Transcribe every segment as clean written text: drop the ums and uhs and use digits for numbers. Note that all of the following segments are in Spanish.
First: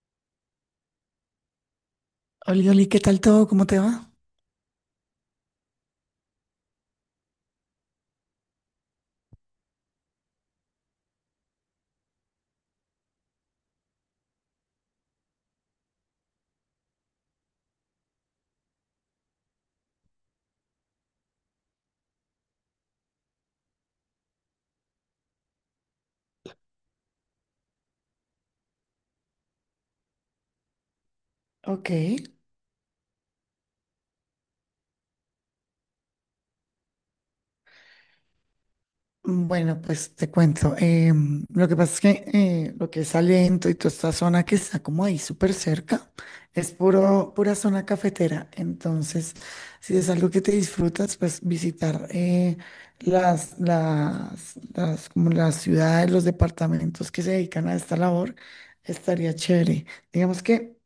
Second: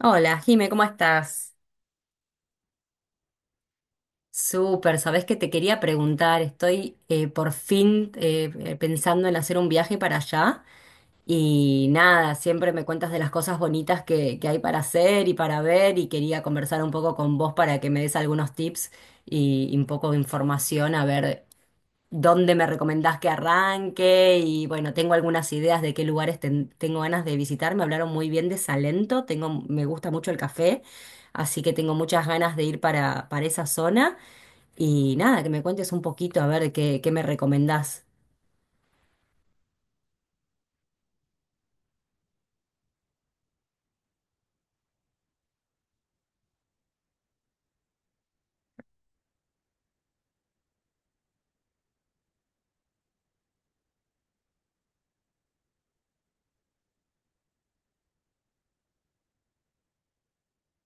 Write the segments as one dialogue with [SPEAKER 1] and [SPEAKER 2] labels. [SPEAKER 1] Hola, Jime, ¿cómo estás?
[SPEAKER 2] Oli, Oli, ¿qué tal todo? ¿Cómo te va?
[SPEAKER 1] Súper, sabés que te quería preguntar, estoy por fin pensando en hacer un viaje para allá y nada, siempre me cuentas de las cosas bonitas que hay para hacer y para ver y quería conversar un poco con vos para que me des algunos tips y un poco de información a ver dónde me recomendás que arranque y bueno, tengo algunas ideas de qué lugares tengo ganas de visitar. Me hablaron muy bien de Salento, tengo, me gusta mucho el café, así que
[SPEAKER 2] Ok,
[SPEAKER 1] tengo muchas ganas de ir para esa zona. Y nada, que me cuentes un poquito a ver qué me recomendás.
[SPEAKER 2] bueno, pues te cuento. Lo que pasa es que lo que es Salento y toda esta zona que está como ahí súper cerca es pura zona cafetera. Entonces, si es algo que te disfrutas, pues visitar como las ciudades, los departamentos que se dedican a esta labor estaría chévere. Digamos que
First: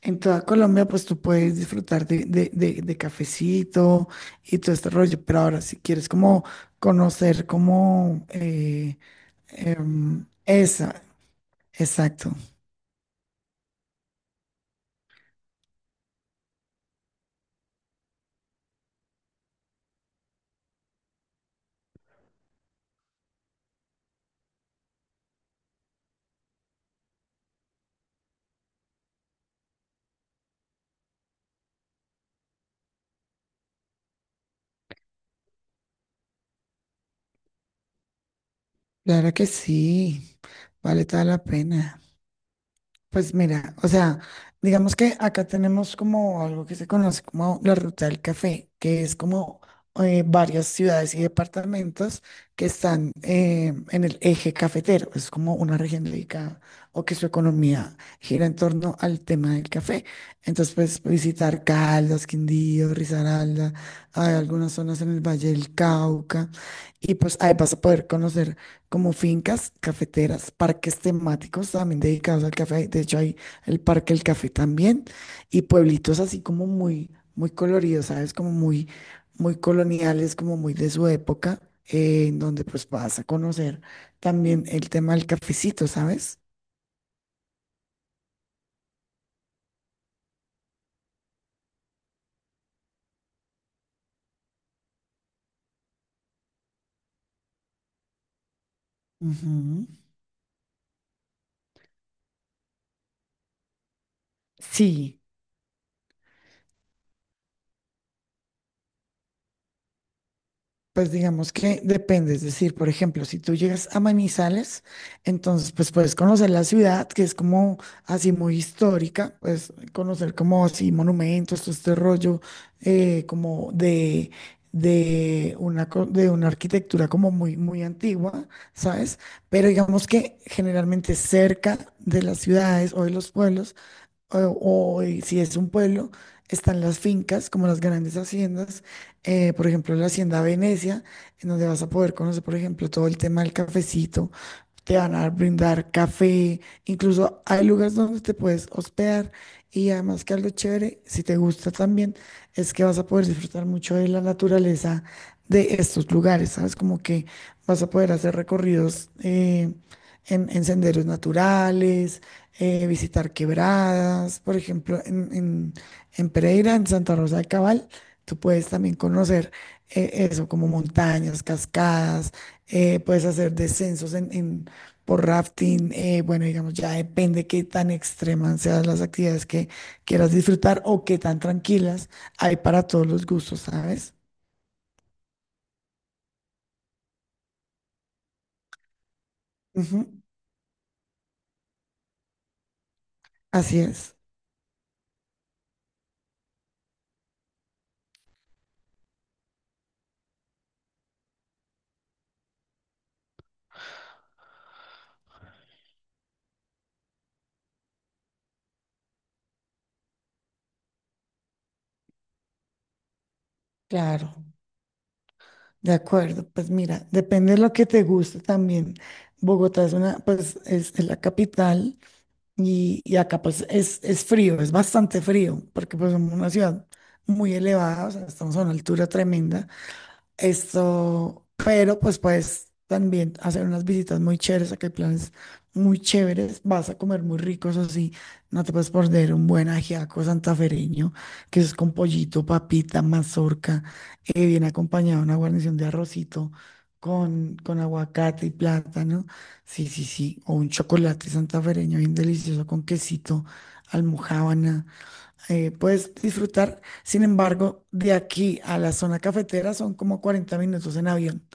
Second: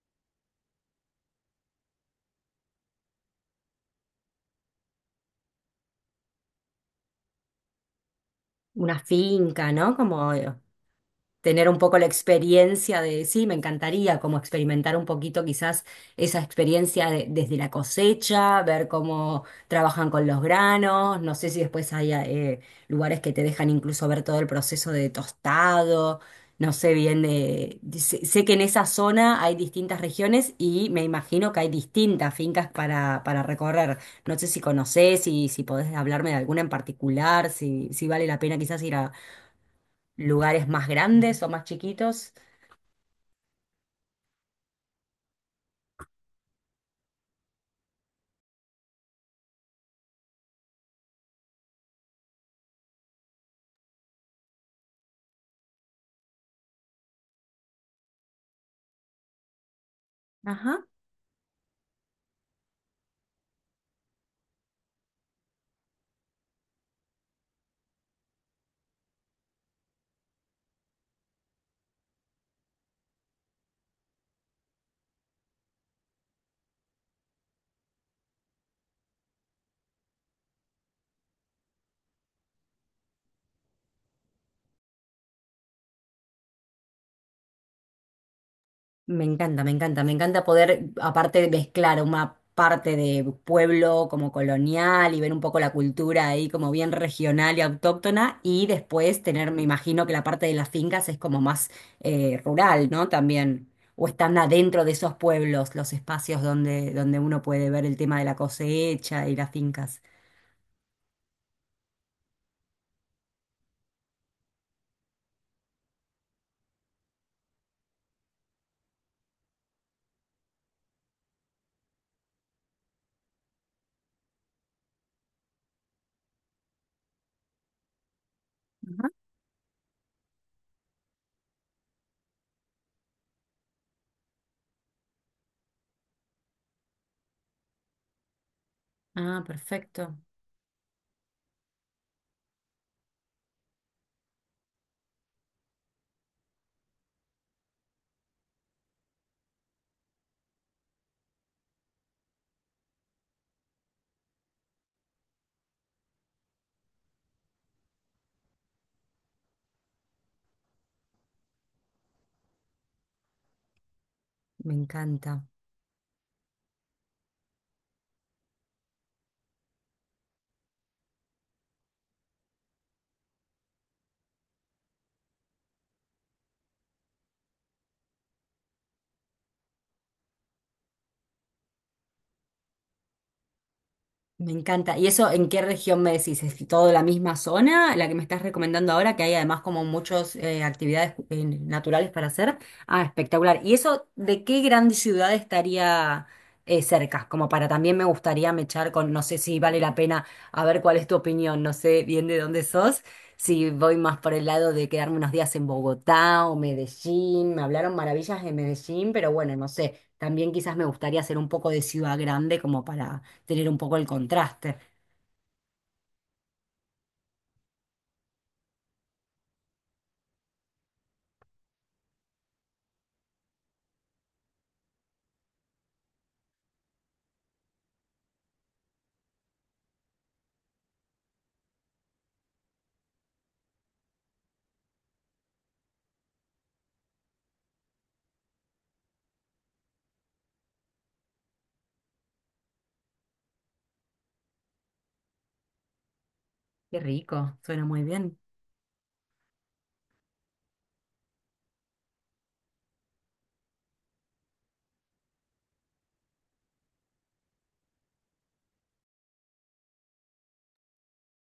[SPEAKER 2] en toda Colombia, pues tú puedes disfrutar de cafecito y todo este rollo, pero ahora si quieres como conocer como
[SPEAKER 1] Una finca, ¿no?
[SPEAKER 2] em,
[SPEAKER 1] Como...
[SPEAKER 2] esa,
[SPEAKER 1] tener un poco la
[SPEAKER 2] exacto.
[SPEAKER 1] experiencia de, sí, me encantaría como experimentar un poquito quizás esa desde la cosecha, ver cómo trabajan con los granos, no sé si después hay lugares que te dejan incluso ver todo el proceso de tostado, no sé bien sé, sé que en esa zona hay distintas regiones y me imagino que hay distintas fincas para recorrer, no sé si conocés, si podés hablarme de alguna en particular, si vale la pena quizás
[SPEAKER 2] Claro que sí,
[SPEAKER 1] lugares más
[SPEAKER 2] vale toda
[SPEAKER 1] grandes
[SPEAKER 2] la
[SPEAKER 1] o más
[SPEAKER 2] pena.
[SPEAKER 1] chiquitos.
[SPEAKER 2] Pues mira, o sea, digamos que acá tenemos como algo que se conoce como la ruta del café, que es como varias ciudades y departamentos que están en el eje cafetero. Es como una región dedicada o que su economía gira en torno al tema del café.
[SPEAKER 1] Ajá.
[SPEAKER 2] Entonces puedes visitar Caldas, Quindío, Risaralda, hay algunas zonas en el Valle del Cauca y pues ahí vas a poder conocer como fincas cafeteras, parques temáticos también dedicados al café. De hecho, hay el Parque del Café también y pueblitos así como muy, muy coloridos, ¿sabes? Como muy, muy coloniales, como muy de su época, en donde pues vas a conocer también el tema del cafecito, ¿sabes?
[SPEAKER 1] Me encanta, me encanta, me encanta poder, aparte de mezclar una parte de pueblo como colonial y ver un poco la cultura ahí como bien regional y autóctona, y después tener, me
[SPEAKER 2] Ujú.
[SPEAKER 1] imagino que la parte de las fincas es como más rural, ¿no? También, o están adentro de esos
[SPEAKER 2] Sí.
[SPEAKER 1] pueblos, los espacios donde uno puede ver el tema de la cosecha y las fincas.
[SPEAKER 2] Pues digamos que depende, es decir, por ejemplo, si tú llegas a Manizales, entonces pues puedes conocer la ciudad, que es como así muy histórica, pues conocer como así monumentos, todo este rollo, como de una arquitectura como muy, muy antigua,
[SPEAKER 1] Ajá.
[SPEAKER 2] ¿sabes? Pero digamos que generalmente cerca de las ciudades o de los pueblos, o, o, si es un pueblo, están las fincas, como las grandes haciendas.
[SPEAKER 1] Ah,
[SPEAKER 2] Por ejemplo, la
[SPEAKER 1] perfecto.
[SPEAKER 2] Hacienda Venecia, en donde vas a poder conocer, por ejemplo, todo el tema del cafecito, te van a brindar café, incluso hay lugares donde te puedes hospedar. Y además, que algo chévere, si te gusta también, es que vas a poder disfrutar mucho de la naturaleza de estos lugares, ¿sabes? Como que vas a poder hacer recorridos en senderos naturales, visitar quebradas, por
[SPEAKER 1] Me
[SPEAKER 2] ejemplo,
[SPEAKER 1] encanta.
[SPEAKER 2] en, en Pereira, en Santa Rosa de Cabal. Tú puedes también conocer como montañas, cascadas, puedes hacer descensos por rafting. Bueno, digamos, ya depende qué tan extremas sean las actividades que quieras disfrutar o qué tan tranquilas. Hay para todos los gustos, ¿sabes?
[SPEAKER 1] Me encanta. ¿Y eso en qué región me decís? ¿Es todo la misma zona, la que me estás recomendando ahora, que hay además como
[SPEAKER 2] Ujú.
[SPEAKER 1] muchas actividades naturales para hacer? Ah, espectacular. ¿Y
[SPEAKER 2] Así
[SPEAKER 1] eso
[SPEAKER 2] es.
[SPEAKER 1] de qué gran ciudad estaría cerca? Como para también me gustaría mechar con, no sé si vale la pena, a ver cuál es tu opinión, no sé bien de dónde sos, si voy más por el lado de quedarme unos días en Bogotá o Medellín. Me hablaron maravillas de Medellín, pero bueno, no sé. También quizás me gustaría hacer un poco de ciudad grande como para tener un poco el
[SPEAKER 2] Claro,
[SPEAKER 1] contraste.
[SPEAKER 2] de acuerdo. Pues mira, depende de lo que te guste también. Bogotá pues es la capital. Y acá pues es frío, es bastante frío, porque pues somos una ciudad muy elevada, o sea, estamos a una altura tremenda. Pero pues puedes también hacer unas visitas muy chéveres, acá hay planes muy chéveres, vas a comer muy ricos así. No te puedes perder un buen ajiaco santafereño, que es con pollito, papita, mazorca. Viene acompañado de una guarnición de arrocito
[SPEAKER 1] Qué rico,
[SPEAKER 2] con
[SPEAKER 1] suena muy bien.
[SPEAKER 2] aguacate y plátano. Sí, sí, sí, o un chocolate santafereño bien delicioso, con quesito, almojábana, puedes disfrutar. Sin embargo, de aquí a la zona cafetera son como 40 minutos en avión.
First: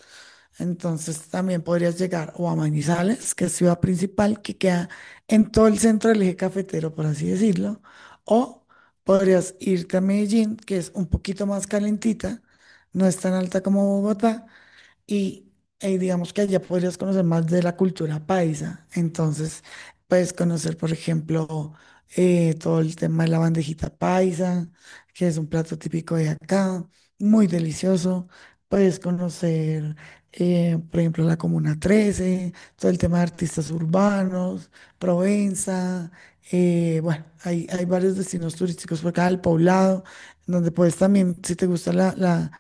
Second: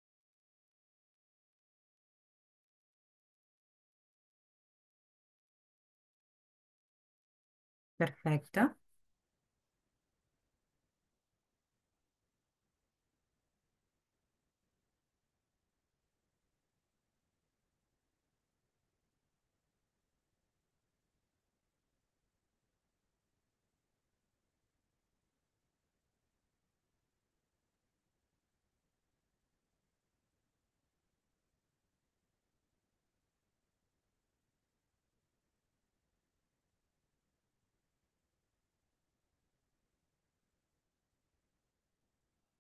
[SPEAKER 2] Entonces también podrías llegar o a Manizales, que es ciudad principal, que queda en todo el centro del eje cafetero, por así decirlo. O
[SPEAKER 1] Perfecto.
[SPEAKER 2] podrías irte a Medellín, que es un poquito más calentita, no es tan alta como Bogotá, y digamos que allá podrías conocer más de la cultura paisa. Entonces, puedes conocer, por ejemplo, todo el tema de la bandejita paisa, que es un plato típico de acá, muy delicioso. Puedes conocer, por ejemplo, la Comuna 13, todo el tema de artistas urbanos, Provenza. Bueno, hay varios destinos turísticos por acá, el Poblado, donde puedes también, si te gusta la, la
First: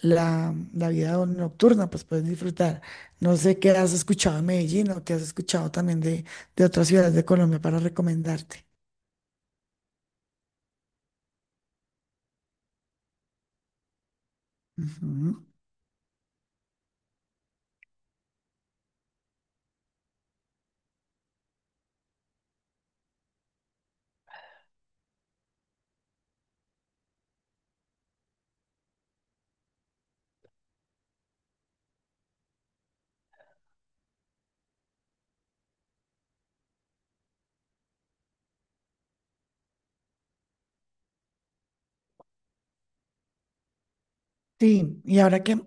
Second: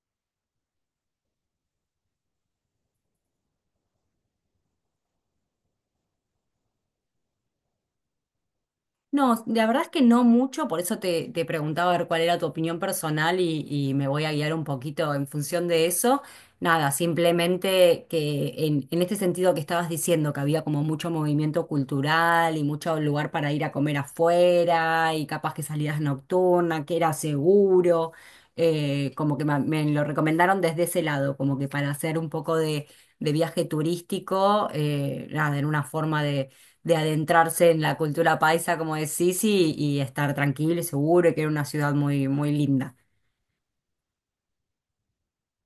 [SPEAKER 2] la, la vida nocturna, pues puedes disfrutar. No sé qué has escuchado en Medellín, o qué has escuchado también de otras ciudades de Colombia para recomendarte.
[SPEAKER 1] No, la verdad es que no mucho, por eso te preguntaba a ver cuál era tu opinión personal y me voy a guiar un poquito en
[SPEAKER 2] Ujú.
[SPEAKER 1] función de eso. Nada, simplemente que en este sentido que estabas diciendo, que había como mucho movimiento cultural y mucho lugar para ir a comer afuera y capaz que salidas nocturnas, que era seguro, como que ma- me, lo recomendaron desde ese lado, como que para hacer un poco de viaje turístico, nada, en una forma de adentrarse en la cultura paisa, como decís, y estar tranquilo y seguro, y que era una ciudad muy linda.
[SPEAKER 2] Sí, y ahora que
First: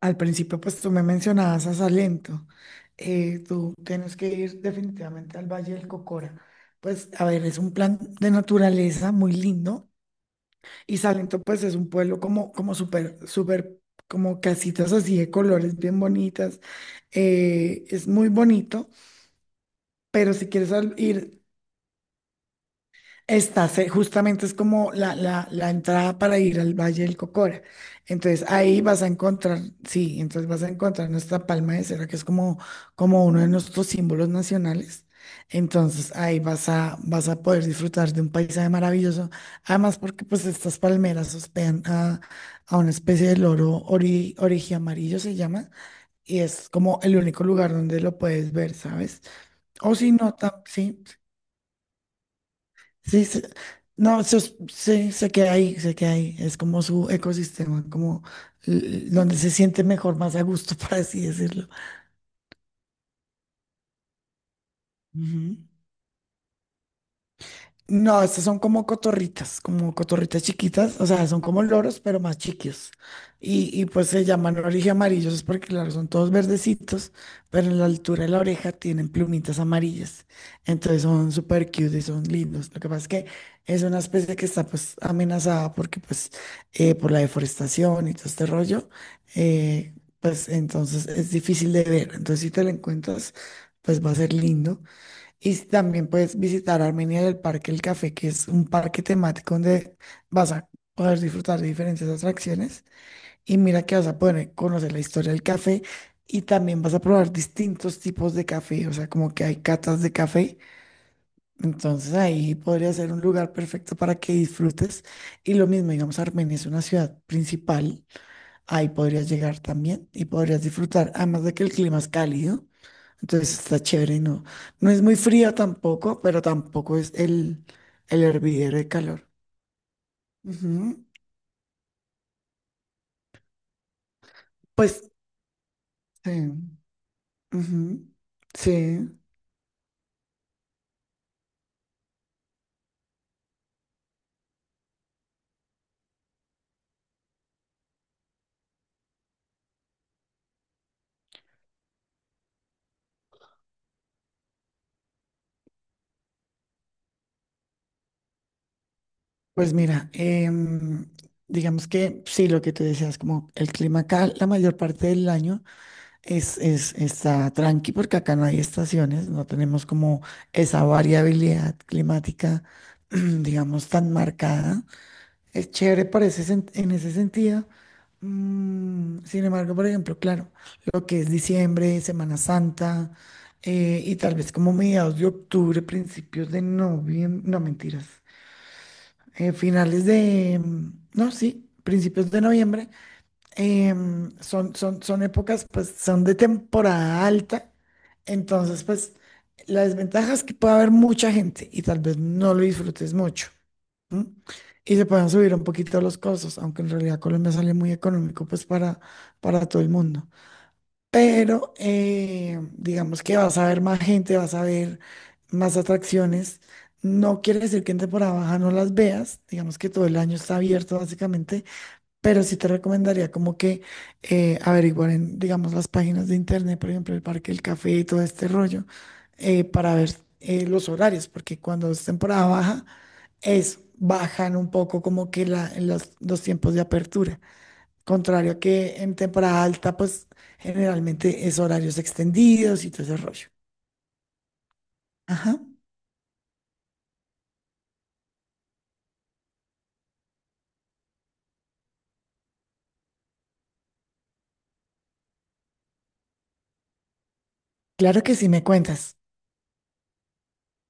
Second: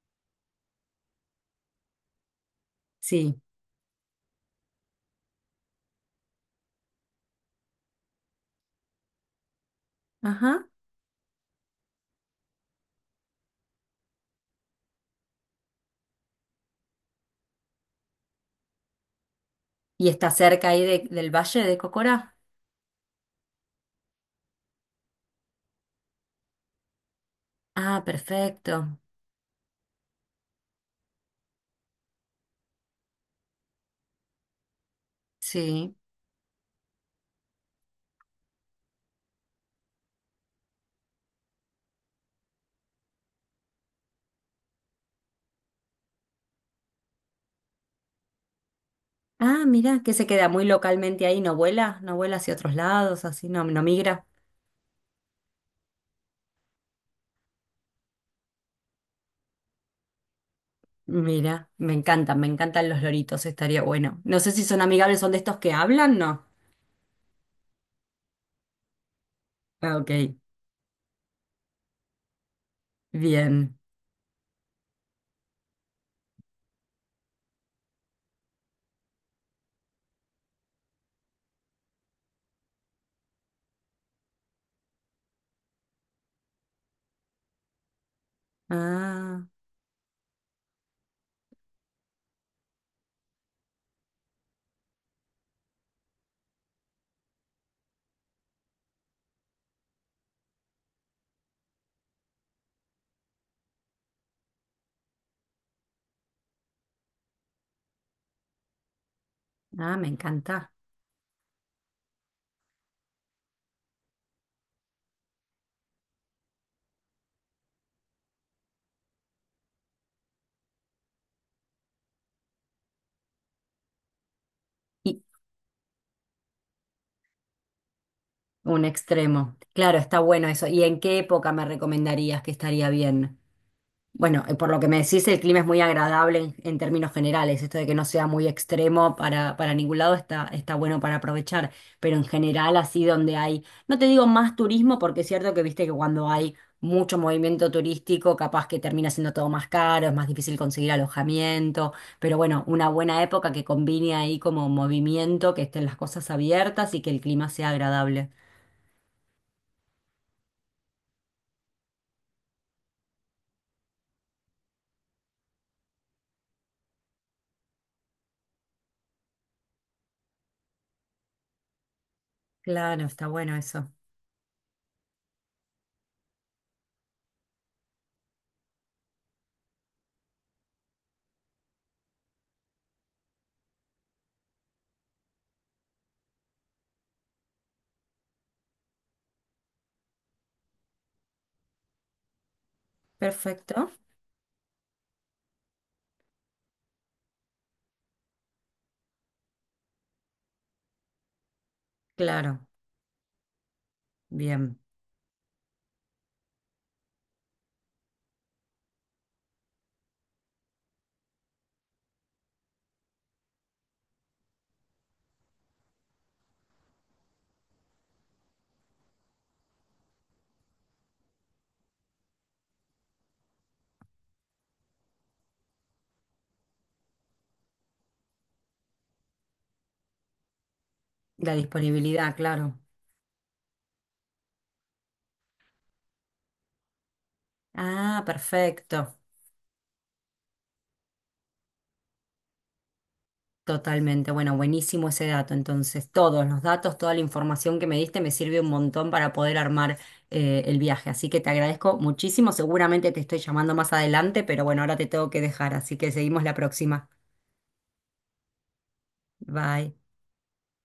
[SPEAKER 2] al principio pues tú me mencionabas a Salento,
[SPEAKER 1] Sí.
[SPEAKER 2] tú tienes que ir definitivamente al Valle del Cocora. Pues a ver, es un plan de naturaleza muy lindo.
[SPEAKER 1] Ajá.
[SPEAKER 2] Y Salento pues es un pueblo como súper, súper, como casitas así de colores bien bonitas. Es muy bonito.
[SPEAKER 1] ¿Y está
[SPEAKER 2] Pero si
[SPEAKER 1] cerca
[SPEAKER 2] quieres
[SPEAKER 1] ahí del
[SPEAKER 2] ir,
[SPEAKER 1] Valle de Cocora?
[SPEAKER 2] justamente es como la entrada para ir al Valle del Cocora.
[SPEAKER 1] Ah,
[SPEAKER 2] Entonces ahí
[SPEAKER 1] perfecto.
[SPEAKER 2] vas a encontrar. Sí, entonces vas a encontrar nuestra palma de cera, que es como uno de nuestros símbolos nacionales.
[SPEAKER 1] Sí.
[SPEAKER 2] Entonces ahí vas a poder disfrutar de un paisaje maravilloso. Además, porque pues estas palmeras hospedan a una especie de loro amarillo, se llama, y es como el único lugar donde lo puedes ver, ¿sabes?
[SPEAKER 1] Ah,
[SPEAKER 2] O
[SPEAKER 1] mira,
[SPEAKER 2] si
[SPEAKER 1] que se
[SPEAKER 2] no,
[SPEAKER 1] queda muy
[SPEAKER 2] sí.
[SPEAKER 1] localmente ahí, no vuela, no vuela hacia otros lados,
[SPEAKER 2] Sí,
[SPEAKER 1] así, no, no
[SPEAKER 2] no,
[SPEAKER 1] migra.
[SPEAKER 2] sí, se queda ahí, se queda ahí. Es como su ecosistema, como donde se siente mejor, más a gusto, por así decirlo.
[SPEAKER 1] Mira, me encantan los loritos, estaría bueno. No sé si son amigables, son de estos
[SPEAKER 2] Ujú.
[SPEAKER 1] que hablan, ¿no?
[SPEAKER 2] No, estas son como
[SPEAKER 1] Ah, ok,
[SPEAKER 2] cotorritas chiquitas, o sea, son como loros, pero más chiquitos. Y,
[SPEAKER 1] bien.
[SPEAKER 2] y pues se llaman oreja amarillos es porque, claro, son todos verdecitos, pero en la altura de la oreja tienen plumitas amarillas. Entonces son súper cute y son lindos. Lo que pasa es que es una especie que está pues amenazada, porque pues por la deforestación y todo este rollo,
[SPEAKER 1] Ah,
[SPEAKER 2] eh, pues entonces es difícil de ver. Entonces si te la encuentras, pues va a ser lindo. Y también puedes visitar Armenia, del Parque El Café, que es un parque temático donde vas a poder disfrutar de diferentes atracciones. Y mira que vas a poder conocer la historia del café y también vas a probar distintos tipos de café, o sea, como que hay
[SPEAKER 1] ah,
[SPEAKER 2] catas
[SPEAKER 1] me
[SPEAKER 2] de café.
[SPEAKER 1] encanta.
[SPEAKER 2] Entonces ahí podría ser un lugar perfecto para que disfrutes. Y lo mismo, digamos, Armenia es una ciudad principal, ahí podrías llegar también y podrías disfrutar, además de que el clima es cálido, entonces está chévere. No, no es muy frío tampoco, pero tampoco es el hervidero
[SPEAKER 1] Un
[SPEAKER 2] de calor.
[SPEAKER 1] extremo. Claro, está bueno eso. ¿Y
[SPEAKER 2] Ujú.
[SPEAKER 1] en qué época me recomendarías que estaría bien? Bueno, por lo que me
[SPEAKER 2] Pues,
[SPEAKER 1] decís, el clima es muy
[SPEAKER 2] sí.
[SPEAKER 1] agradable en términos generales. Esto de que no
[SPEAKER 2] Ujú.
[SPEAKER 1] sea muy extremo
[SPEAKER 2] Sí,
[SPEAKER 1] para ningún lado está bueno para aprovechar. Pero en general, así donde hay, no te digo más turismo, porque es cierto que viste que cuando hay mucho movimiento turístico, capaz que termina siendo todo más caro, es más difícil conseguir alojamiento. Pero bueno, una buena época que combine ahí como movimiento, que estén las cosas abiertas y que el clima sea agradable.
[SPEAKER 2] pues mira, digamos que sí, lo que te decías, como el clima acá la mayor parte del año está tranqui, porque acá no hay estaciones, no tenemos como esa variabilidad climática,
[SPEAKER 1] Claro, está bueno
[SPEAKER 2] digamos,
[SPEAKER 1] eso.
[SPEAKER 2] tan marcada. Es chévere por ese en ese sentido. Sin embargo, por ejemplo, claro, lo que es diciembre, Semana Santa, y tal vez como mediados de octubre, principios de noviembre. No mentiras, finales de, no, sí, principios de noviembre,
[SPEAKER 1] Perfecto.
[SPEAKER 2] son épocas, pues son de temporada alta, entonces pues la desventaja es que puede haber mucha gente y tal vez no lo
[SPEAKER 1] Claro,
[SPEAKER 2] disfrutes mucho. ¿M?
[SPEAKER 1] bien.
[SPEAKER 2] Y se pueden subir un poquito los costos, aunque en realidad Colombia sale muy económico pues para, todo el mundo. Pero digamos que vas a ver más gente, vas a ver más atracciones. No quiere decir que en temporada baja no las veas, digamos que todo el año está abierto básicamente, pero sí te recomendaría como que averiguar en, digamos, las páginas de internet, por ejemplo, el Parque del Café y todo este rollo, para ver los horarios,
[SPEAKER 1] La
[SPEAKER 2] porque cuando es
[SPEAKER 1] disponibilidad,
[SPEAKER 2] temporada
[SPEAKER 1] claro.
[SPEAKER 2] baja, es bajan un poco como que los tiempos de apertura.
[SPEAKER 1] Ah,
[SPEAKER 2] Contrario a que en
[SPEAKER 1] perfecto.
[SPEAKER 2] temporada alta, pues generalmente es horarios extendidos y todo ese rollo.
[SPEAKER 1] Totalmente. Bueno, buenísimo ese dato.
[SPEAKER 2] Ajá.
[SPEAKER 1] Entonces, todos los datos, toda la información que me diste me sirve un montón para poder armar el viaje. Así que te agradezco muchísimo. Seguramente te estoy llamando más adelante, pero bueno, ahora te tengo que dejar. Así que seguimos la próxima.
[SPEAKER 2] Claro que sí, me cuentas.
[SPEAKER 1] Bye.